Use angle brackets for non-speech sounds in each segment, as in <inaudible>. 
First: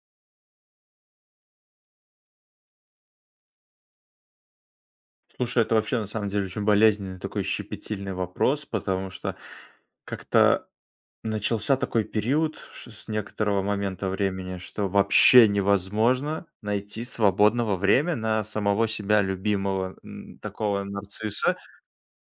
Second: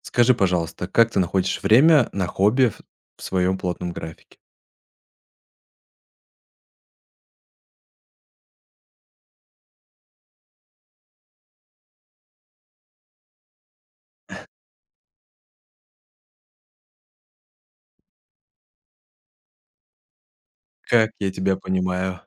Скажи, пожалуйста, как ты находишь время на хобби в своем плотном графике? Слушай, это вообще на самом деле очень болезненный такой щепетильный вопрос, потому что как-то начался такой период с некоторого момента времени, что вообще невозможно найти свободного времени на самого себя любимого, такого Как я тебя нарцисса, понимаю.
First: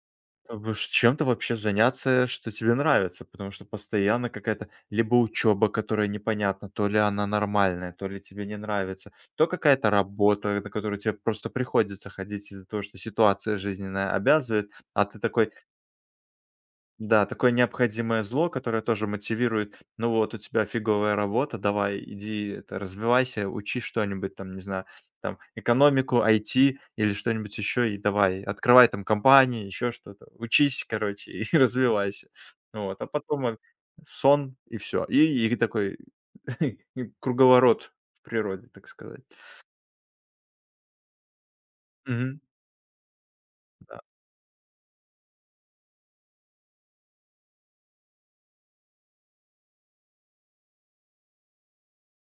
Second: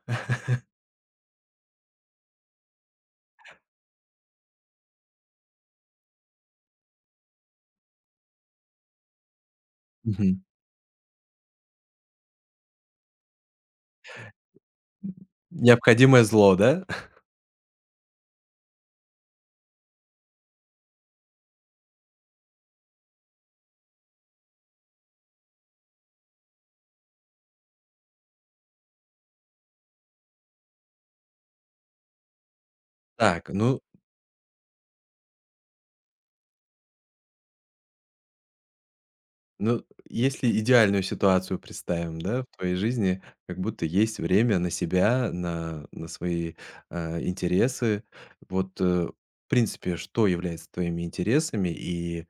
как <laughs> бы ж чем-то вообще заняться, что тебе нравится, потому что постоянно какая-то либо учеба, которая непонятна, то ли она нормальная, то ли тебе не нравится, то какая-то Мгм. работа, на которую тебе просто приходится ходить из-за того, что ситуация жизненная обязывает, а ты такой: Необходимое зло, да? <laughs> да, такое необходимое зло, которое тоже мотивирует: "Ну вот, у тебя фиговая работа, давай, иди это развивайся, учи что-нибудь там, не знаю, там экономику, IT или что-нибудь еще, и давай, открывай там компании, еще что-то. Учись, короче, <laughs> и развивайся". Вот, а потом Так, он сон и все, и такой <laughs> круговорот в природе, так сказать. ну, если идеальную ситуацию представим, Мгм. да, в твоей жизни, как будто Да. есть время на себя, на свои, интересы. Вот, в принципе, что является твоими интересами и,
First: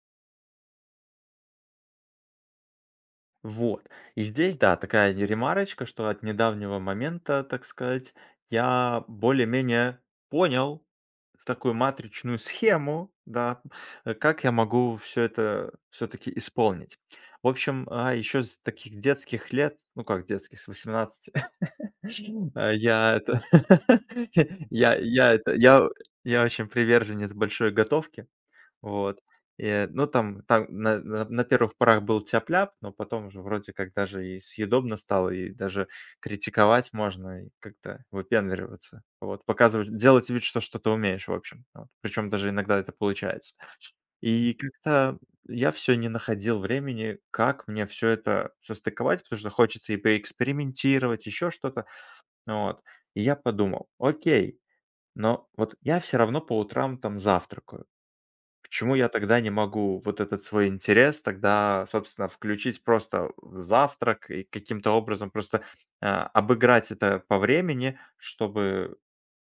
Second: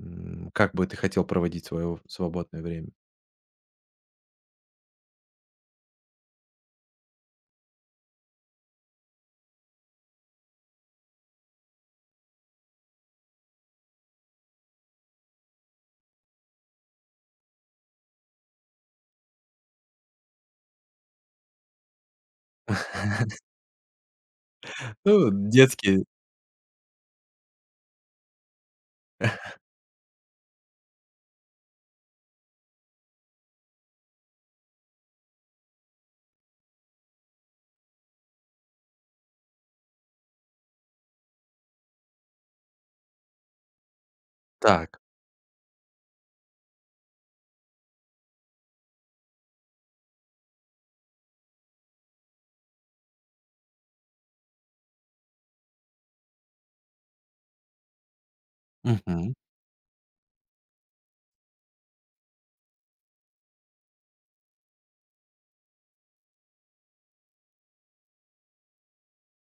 как бы ты хотел проводить свое свободное время? Вот. И здесь, да, такая не ремарочка, что от недавнего момента, так сказать, я более-менее понял с такую матричную схему, да, как я могу все это все-таки исполнить. В общем, еще с таких детских лет, ну как детских, с 18, <laughs> а, я <laughs> это, <laughs> я, Ну, я это, я, детские. я очень приверженец большой готовки, вот. Ну, там на первых порах был тяп-ляп, но потом уже вроде как даже и съедобно стало, и даже критиковать можно, и как-то выпендриваться. Вот, показывать, делать вид, что что-то умеешь, в общем. Вот. Причем даже иногда это получается. И Так. как-то я все не находил времени, как мне все это состыковать, потому что хочется и поэкспериментировать, еще что-то. Вот. И я подумал: "Окей, но вот я все равно по утрам там завтракаю". Почему я тогда не могу вот этот свой интерес тогда, собственно, включить просто в завтрак и каким-то образом просто, обыграть это по времени, чтобы,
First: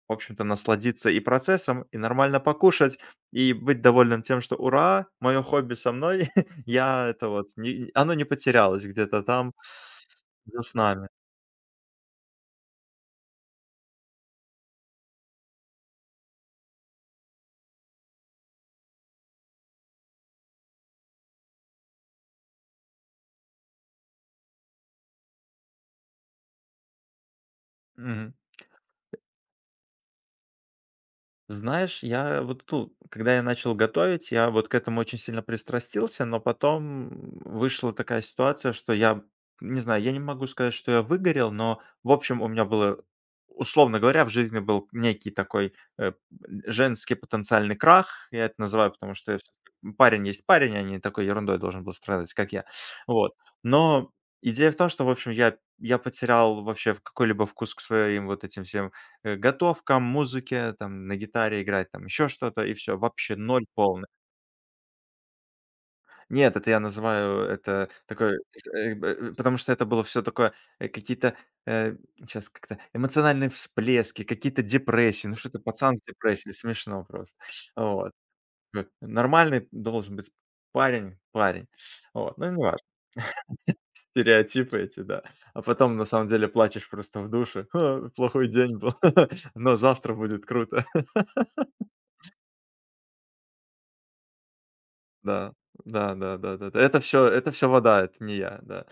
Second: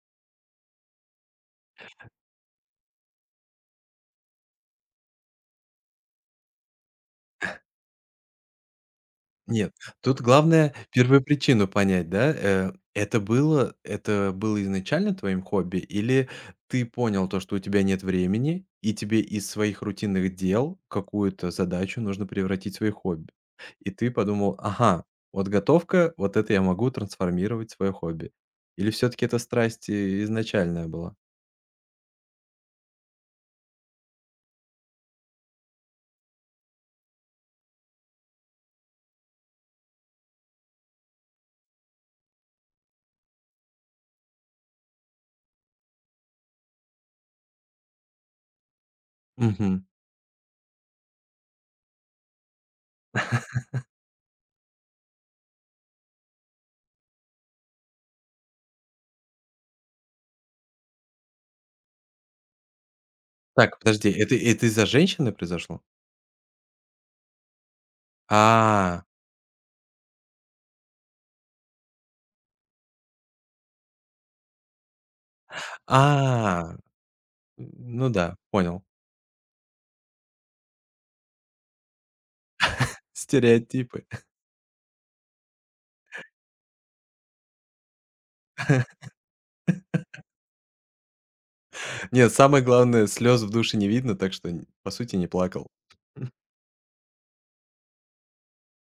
в общем-то, насладиться и процессом, и нормально покушать, и быть довольным тем, что "ура, мое хобби со мной", <laughs> я это вот не оно не потерялось где-то там Нет, тут за главное снами. первопричину понять, да? Это было, это было изначально твоим хобби или ты понял то, что у тебя нет времени, и тебе из своих рутинных дел какую-то задачу нужно превратить в свое хобби? И ты подумал: "Ага, вот готовка, вот это я могу трансформировать в свое хобби". Или все таки это страсть, изначальная была? Знаешь, я вот тут, когда я начал готовить, я вот к этому очень сильно пристрастился, но потом вышла такая ситуация, что я, не знаю, я не могу сказать, что я выгорел, но, в общем, у меня было, условно говоря, в жизни был некий такой э, женский потенциальный крах, я это называю, потому что я Мгм. всё-таки парень есть парень, а не такой ерундой должен был страдать, как я. Вот. Но идея в том, что, в общем, я потерял вообще какой-либо вкус к своим вот этим всем. Готовка, музыке, там, на гитаре играть, там еще что-то, и все. Вообще ноль Так, полный. подожди, это из-за женщины произошло? Нет, это я называю это такой, А, потому что это было все такое, какие-то, сейчас как-то эмоциональные всплески, какие-то депрессии. Ну что ты, пацан с депрессией, а, смешно просто. ну Вот. да, понял. Г нормальный должен быть парень. Вот, ну не важно Стереотипы. стереотипы эти, да. А потом на самом деле плачешь просто в душе: <laughs> "А, плохой день был, <laughs> но завтра будет круто". Нет, самое главное, слез в душе не видно, так что, н по сути, не Да, плакал. да, <laughs> да, да, да, да. Это все вода, это не я, да.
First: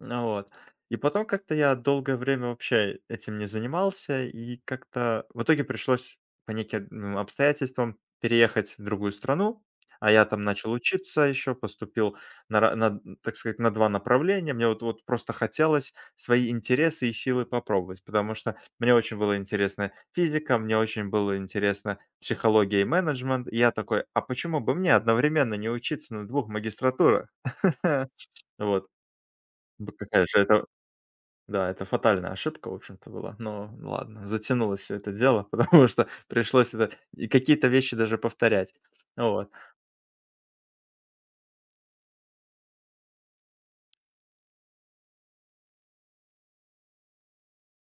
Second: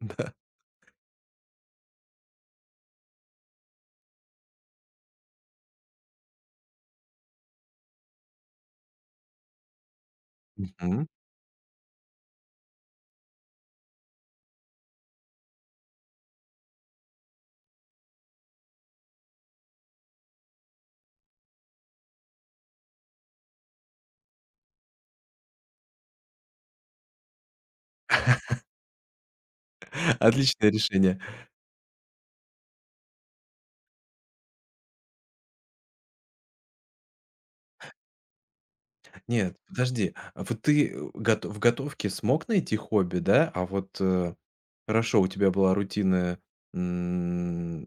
Ну Да. вот. И потом как-то я долгое время вообще этим не занимался, и как-то в итоге пришлось по неким, ну, обстоятельствам переехать в другую страну. А я там начал Мгм. учиться еще, поступил на, на, так сказать, на два направления. Мне вот, вот просто хотелось свои интересы и силы попробовать, потому что мне очень было интересно физика, мне очень было интересно психология и менеджмент. И я такой, а почему бы мне одновременно не учиться на двух магистратурах? <laughs> Вот. Какая же это, Отличное решение. да, это фатальная ошибка, в общем-то, была. Но ну ладно, затянулось все это дело, <laughs> потому что пришлось это и какие-то вещи даже повторять. Вот. Нет, подожди, а вот ты, э, гот в готовке смог найти хобби, да? А вот, хорошо, у тебя была рутина, м,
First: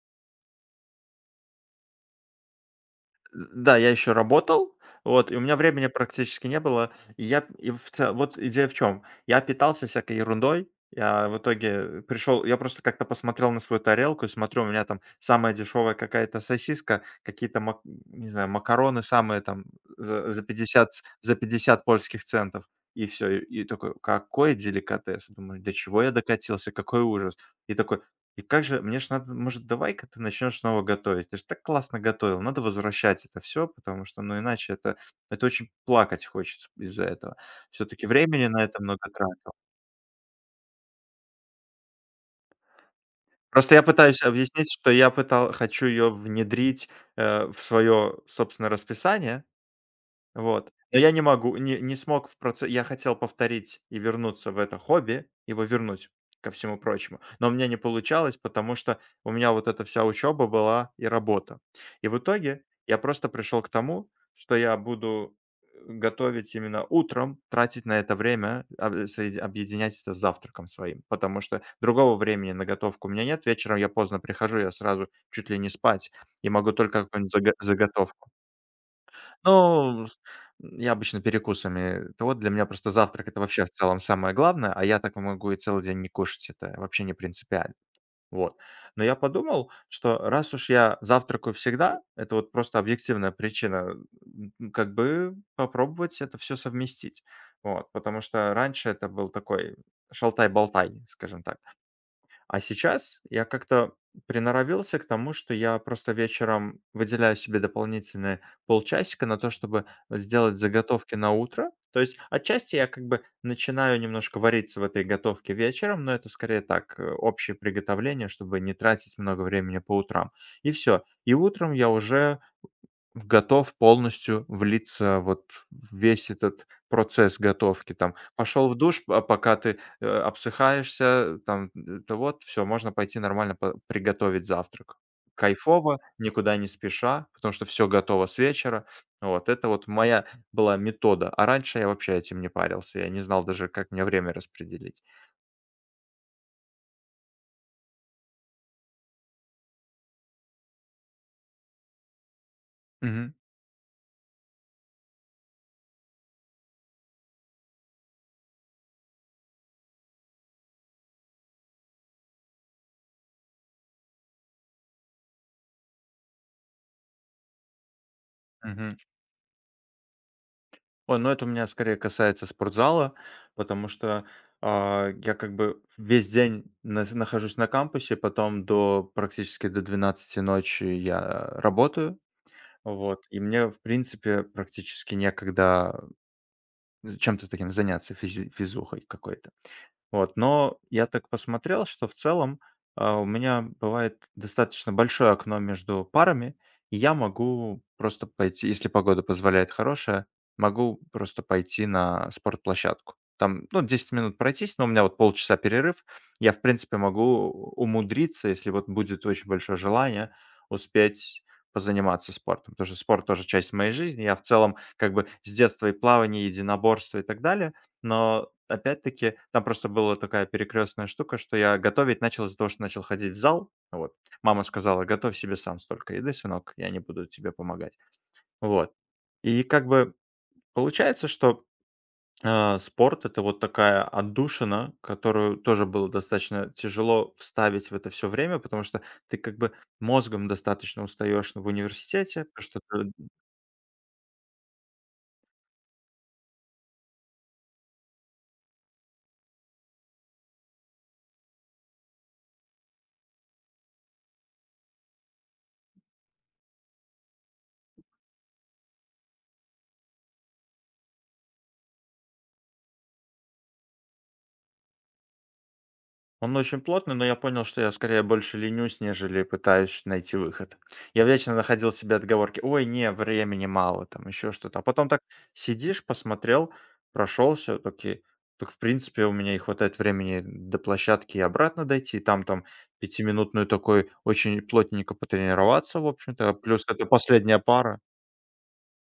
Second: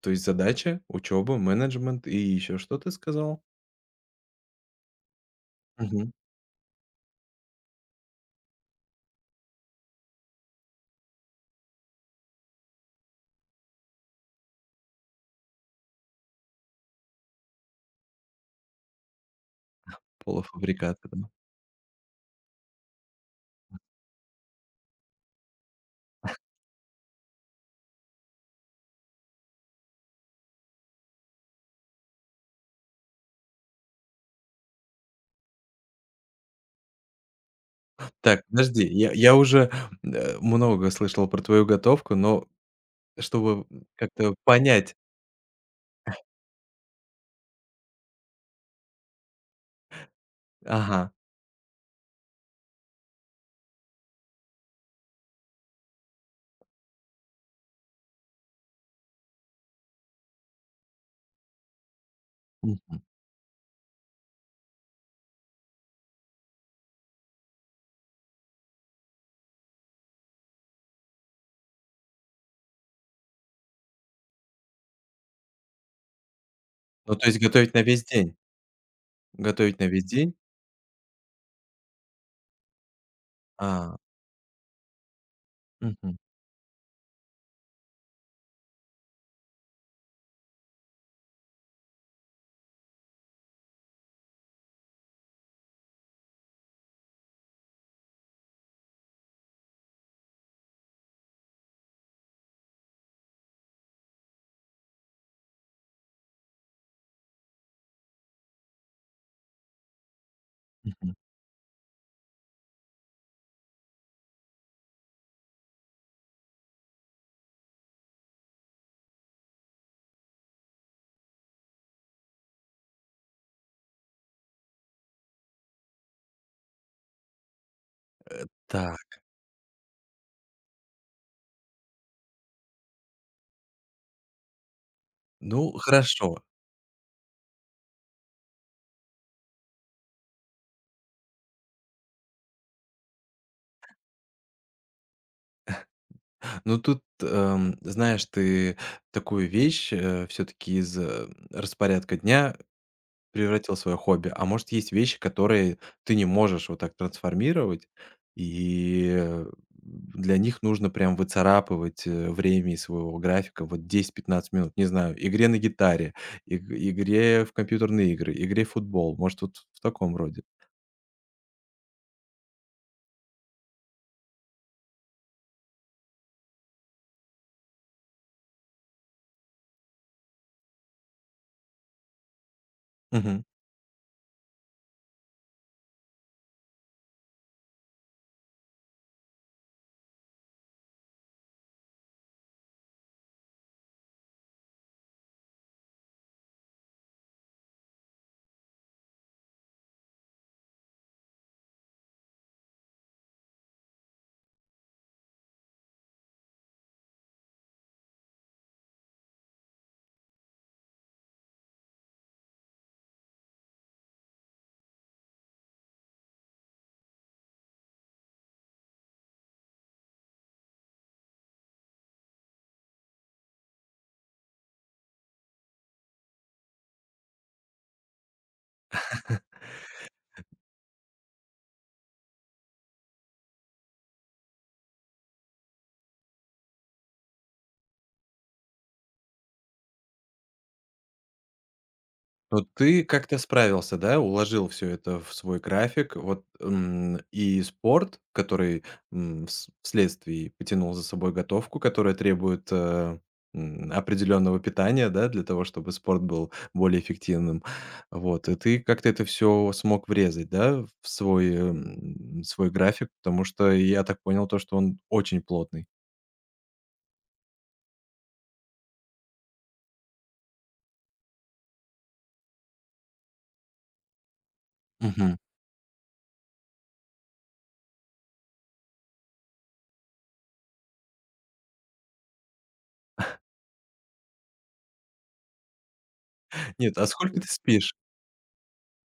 то есть задача, учеба, менеджмент и еще что ты сказал? Да, я еще работал, вот, и у меня времени Мгм. практически не было. И я и в ц вот идея в чем? Я питался всякой ерундой. Я в итоге пришел, я просто как-то посмотрел на свою тарелку и смотрю, у меня там самая дешевая какая-то сосиска, какие-то мак не знаю, макароны самые там за за 50 ц Полуфабрикаты, да. за 50 польских центов. И всё. И такой: "Какой деликатес!" Думаю: "До чего я докатился? Какой ужас!" И такой: и как же, мне ж надо, может, давай-ка ты начнешь снова готовить. Ты же так классно готовил, надо возвращать это все, потому что, ну, иначе это очень плакать хочется из-за этого. Все-таки Так, времени на это подожди, много я тратил. уже, много слышал про твою готовку, но чтобы Просто я пытаюсь как-то объяснить, что понять. Хочу ее внедрить в свое собственное расписание. Вот. Но Ага. я не могу, не смог в проце Я хотел повторить и вернуться в это хобби, его вернуть ко всему прочему. Но у меня не получалось, потому что у меня вот эта вся учеба была и работа. И в итоге я просто пришел к тому, что я буду готовить именно утром, тратить на это время, объединять это с завтраком своим, потому что другого времени на готовку у меня нет. Вечером я поздно прихожу, я сразу чуть ли не спать и могу только Ну, то какую-нибудь есть готовить на весь заготовку. день? Готовить на весь Ну, с день? я обычно перекусами. То вот для меня просто завтрак — это вообще в А, целом самое главное, а я так могу и целый день не мгм, кушать, это вообще не принципиально. Вот. Но я подумал, что раз уж я завтракаю всегда, это вот просто объективная причина, как бы попробовать это все совместить. Вот, потому что раньше это был такой шалтай-болтай, скажем так. А сейчас я как-то приноровился к тому, что я просто вечером выделяю себе дополнительные полчасика на то, чтобы сделать мгм. заготовки на утро. То есть отчасти я как бы начинаю немножко вариться в этой готовке вечером, но это скорее так, общее приготовление, чтобы не тратить много времени по утрам. И все. И утром я уже готов полностью влиться вот в весь этот процесс готовки. Там пошел в душ, Так, а пока ты, обсыхаешься, там, э, то вот все можно пойти нормально по приготовить завтрак. ну Кайфово, хорошо. никуда не спеша, потому что все готово с вечера. Вот это вот моя была метода, а раньше я вообще этим не парился, я не знал даже, как мне время распределить. Ну тут, знаешь, ты такую вещь, все таки из распорядка дня Мгм, превратил в свое хобби. А может, есть вещи, которые ты не можешь вот так трансформировать, и, для них нужно прям выцарапывать, время из своего графика, вот 10-15 минут, не знаю, игре на гитаре, иг игре в компьютерные игры, игре в мгм. футбол, может, вот в таком роде? Ой, ну это у меня скорее касается спортзала, потому что, я как бы весь день нас нахожусь на кампусе, потом до практически до 12 ночи я работаю. Вот, и Мгм. мне, в принципе, практически некогда, чем-то таким заняться, физи физухой какой-то. Вот, но я так посмотрел, что в целом, у меня бывает достаточно большое окно между парами, и я могу просто пойти, если погода позволяет хорошая, могу просто пойти на спортплощадку. Там, ну, 10 минут пройтись, но у меня вот полчаса перерыв. Я, в принципе, могу умудриться, если вот будет очень большое желание, успеть позаниматься спортом. Потому что спорт тоже часть моей жизни. Я в целом как бы с детства и плавание, и единоборство, и так далее. Но опять-таки, там просто была такая перекрестная штука, что я готовить начал из-за того, что начал ходить в зал. Вот. Мама сказала: "Готовь себе сам столько еды, сынок, я не буду тебе помогать". Вот. И как бы получается, что, спорт — это вот такая отдушина, которую тоже было достаточно тяжело вставить в это все время, потому что ты как бы мозгом достаточно устаешь в университете, Но потому что ты ты. как-то справился, да? Уложил все это в свой график. Вот, и спорт, который, м, вс вследствие потянул за собой готовку, которая требует, определенного питания, да, для того, чтобы спорт был более эффективным. Вот, и ты как-то это все смог врезать, да, в свой, свой график, потому что я так понял то, что он очень плотный. Он очень плотный, но я понял, что я скорее больше ленюсь, нежели пытаюсь найти выход. Я вечно находил себе отговорки: "Ой, не, времени мало", там еще что-то. А потом так Мгм. сидишь, посмотрел, прошелся, таки так, в принципе, у меня и хватает времени до площадки и обратно дойти, там 5-минутную такой очень плотненько потренироваться, в общем-то. Плюс Нет, это а сколько ты последняя спишь? пара.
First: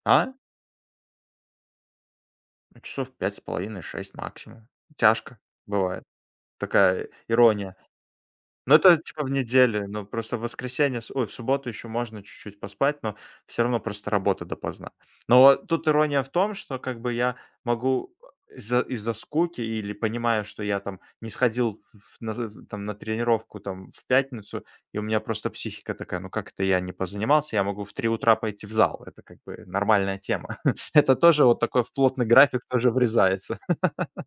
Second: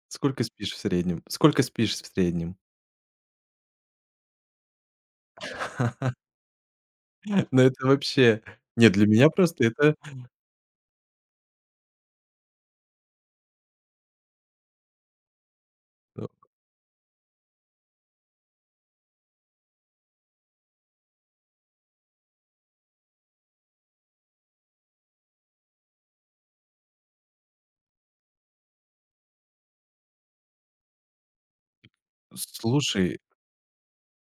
А? Сколько спишь в среднем? Сколько спишь в среднем? Ну, часов 5,5–6 максимум. Тяжко бывает. <laughs> Такая Ну, ирония. это вообще. Ну, Нет, это для типа меня в просто неделю, это, но просто в воскресенье, в субботу еще можно чуть-чуть поспать, но все равно просто работа допоздна. Но вот тут ирония э, в том, что как бы я могу из-за скуки или понимая, что я там не сходил в на з там на тренировку там в пятницу, и у меня просто психика такая: "Ну как это я не позанимался?" Я могу в 3 утра пойти в зал. Это как бы нормальная тема. <laughs> Это тоже вот такой в плотный график тоже слушай, врезается.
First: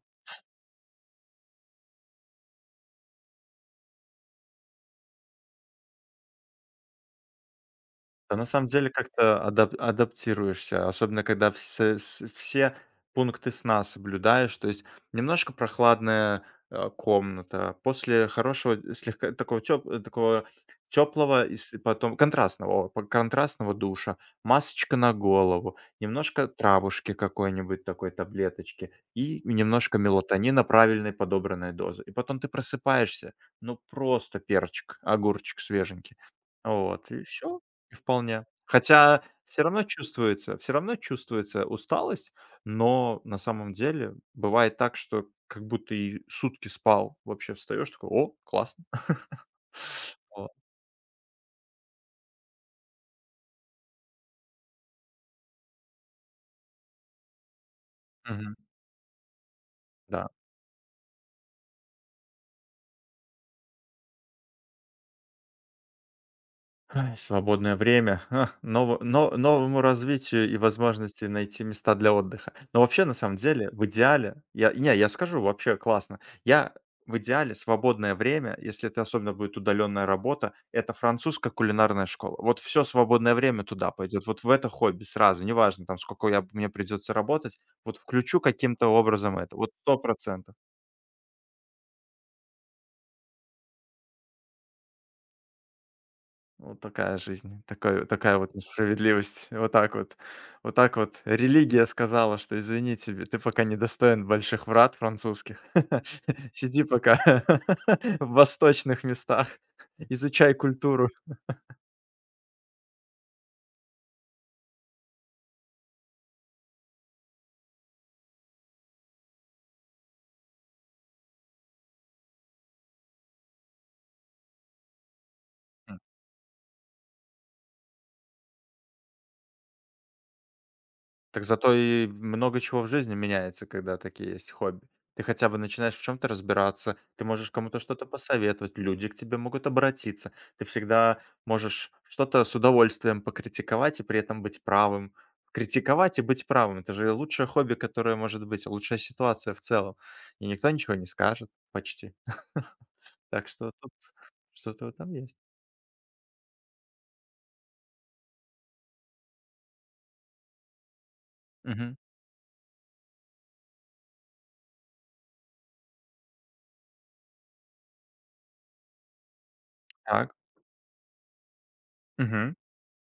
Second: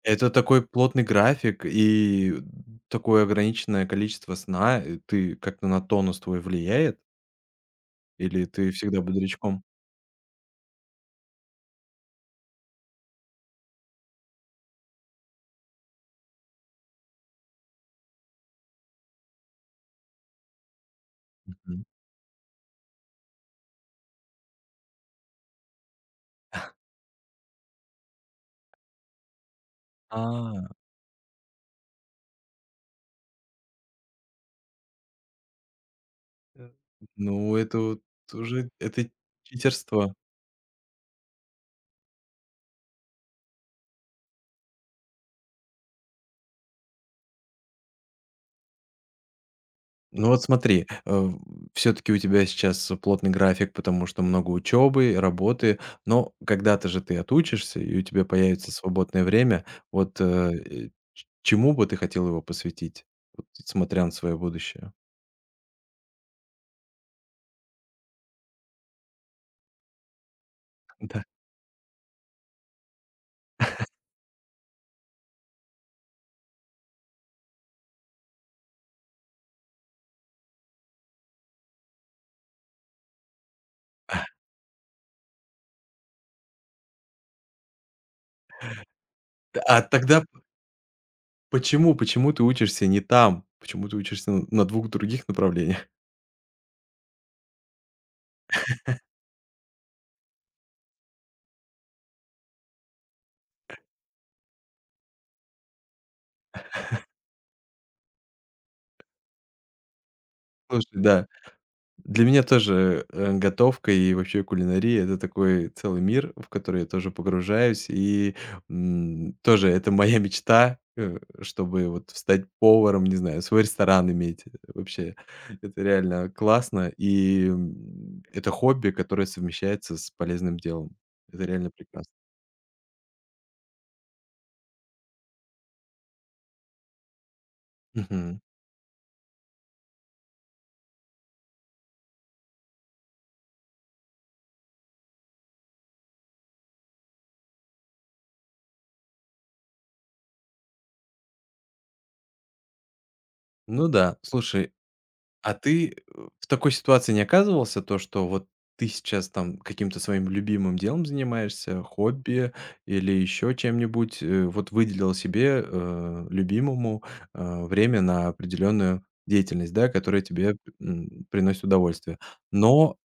это такой плотный график и такое ограниченное количество сна. И ты как-то на тонус твой влияет Да, или на самом ты деле всегда как-то бодрячком? Адаптируешься, особенно когда все пункты сна соблюдаешь. То есть немножко прохладная, комната, после хорошего, слегка такого такого тёплого и с Мгм. потом контрастного, о, по контрастного душа, масочка на голову, немножко травушки какой-нибудь такой, таблеточки и немножко мелатонина А, правильной подобранной дозы. И потом ты просыпаешься, ну, просто перчик, огурчик свеженький. э, Вот и ну, все. это вот Вполне. уже это Хотя все равно читерство. чувствуется, усталость, но на самом деле бывает так, что как будто и сутки спал. Вообще встаешь такой: "О, классно". <laughs> Ну вот Вот. смотри, все-таки у тебя сейчас плотный график, потому что много учебы, работы, но когда-то же ты отучишься, и у тебя Мгм. появится свободное время. Вот э, Да. Чему бы ты хотел его посвятить, вот, смотря на свое будущее? Ай, свободное время, новому развитию и Да. возможности найти места для отдыха. Но вообще, на самом деле, в идеале, я не, я скажу, вообще классно. Я в идеале свободное время, если это особенно будет удаленная работа, это французская кулинарная школа. Вот все свободное время туда пойдет, вот в это хобби сразу, неважно там, сколько я мне придется работать, вот включу каким-то образом это, вот А сто тогда процентов. почему? Почему ты учишься не там? Почему ты учишься на двух других направлениях? Вот такая жизнь, такая вот несправедливость. Вот так вот религия сказала, что: "Извини, тебе ты пока не достоин больших врат французских. <laughs> Сиди пока <laughs> в восточных местах, изучай <laughs> Слушай, культуру". да. Для меня тоже, готовка и вообще кулинария — это такой целый мир, в который я тоже погружаюсь. И, тоже это моя мечта, чтобы вот стать поваром, не знаю, свой ресторан иметь. Вообще, это реально классно. И, это хобби, которое совмещается с полезным делом. Так Это реально зато и прекрасно. много чего в жизни меняется, когда такие есть хобби. Ты хотя бы начинаешь в чем-то разбираться, ты можешь кому-то что-то Мгм. посоветовать, люди к тебе могут обратиться, ты всегда можешь что-то с удовольствием покритиковать и при этом быть правым. Критиковать и быть правым — это же лучшее хобби, которое может быть, лучшая ситуация в целом. И никто ничего не скажет почти. <laughs> Так что Ну тут да, слушай. что-то в этом есть. А ты, в такой ситуации не оказывался, то что вот ты сейчас там каким-то своим любимым делом занимаешься, Мгм. хобби или еще чем-нибудь, вот выделил себе, любимому, время на определенную деятельность, да, которая Так. тебе, приносит удовольствие. Мгм. Но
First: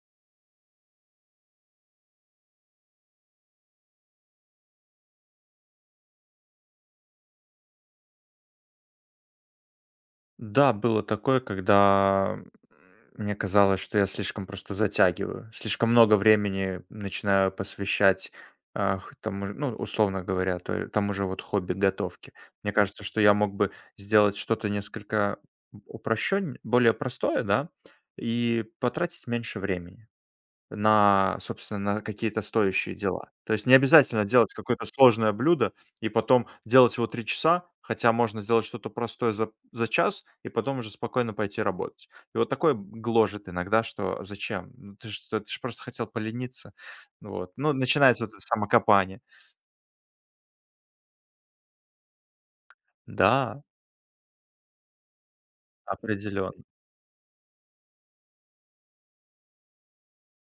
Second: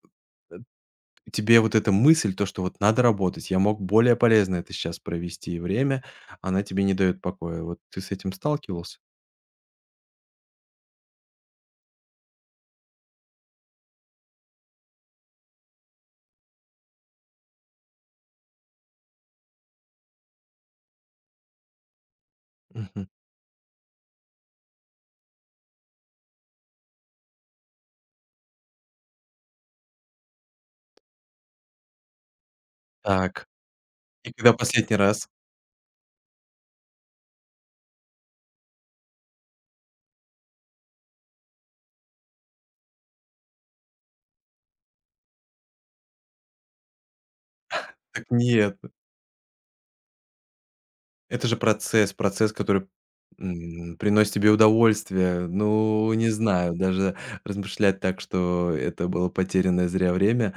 тебе вот эта мысль, то, что вот надо работать, я мог более полезно это сейчас провести время, она тебе не дает покоя. Вот ты с этим сталкивался? Да, было такое, когда, мне казалось, что я слишком просто затягиваю, слишком много времени начинаю посвящать, а, х тому же, ну, условно говоря, то тому же вот хобби готовки. Мне кажется, Мгм. что я мог бы сделать что-то несколько упрощен более простое, да, и потратить меньше времени. На, собственно, на какие-то стоящие дела. Так, То есть не обязательно и когда делать какое-то последний раз? сложное блюдо и потом делать его 3 часа, хотя можно сделать что-то простое за час и потом уже спокойно пойти работать. И вот такое гложет иногда, что зачем? Ну ты ж просто хотел полениться. Вот. Ну, начинается Так вот это нет. самокопание. Это же процесс, процесс, который, Да, приносит тебе удовольствие. Ну, не определенно. знаю, даже размышлять так, что это было потерянное зря время.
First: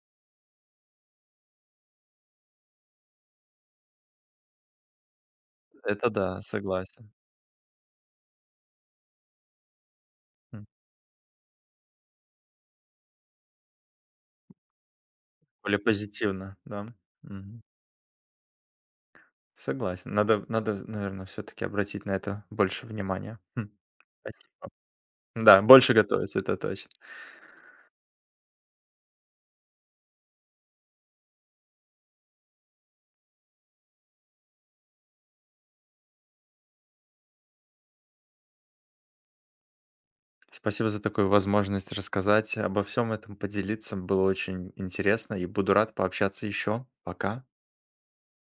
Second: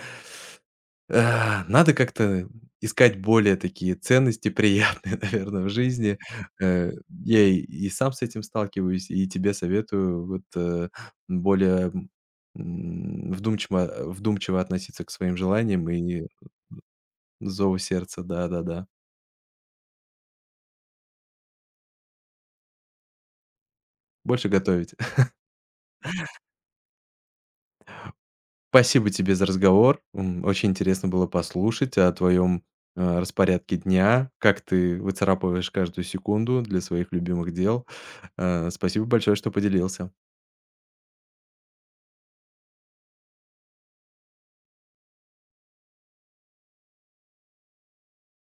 А, надо как-то искать более такие ценности приятные, <laughs> наверное, в Это жизни. да, согласен. я сам с этим сталкиваюсь, и тебе советую вот, М. Более, вдумчиво относиться к своим Более желаниям и позитивно, да. Мгм. зову сердца. Да-да-да. Согласен. Надо, наверное, все таки обратить на это больше внимания. Хм. Больше готовить. Да, больше готовить, это точно. Спасибо тебе за разговор. Очень интересно было послушать о твоем распорядке дня, как ты выцарапываешь каждую секунду для своих любимых дел. Спасибо большое, что поделился. Спасибо за такую возможность рассказать обо всем этом, поделиться. Было очень интересно и буду рад пообщаться еще. Пока.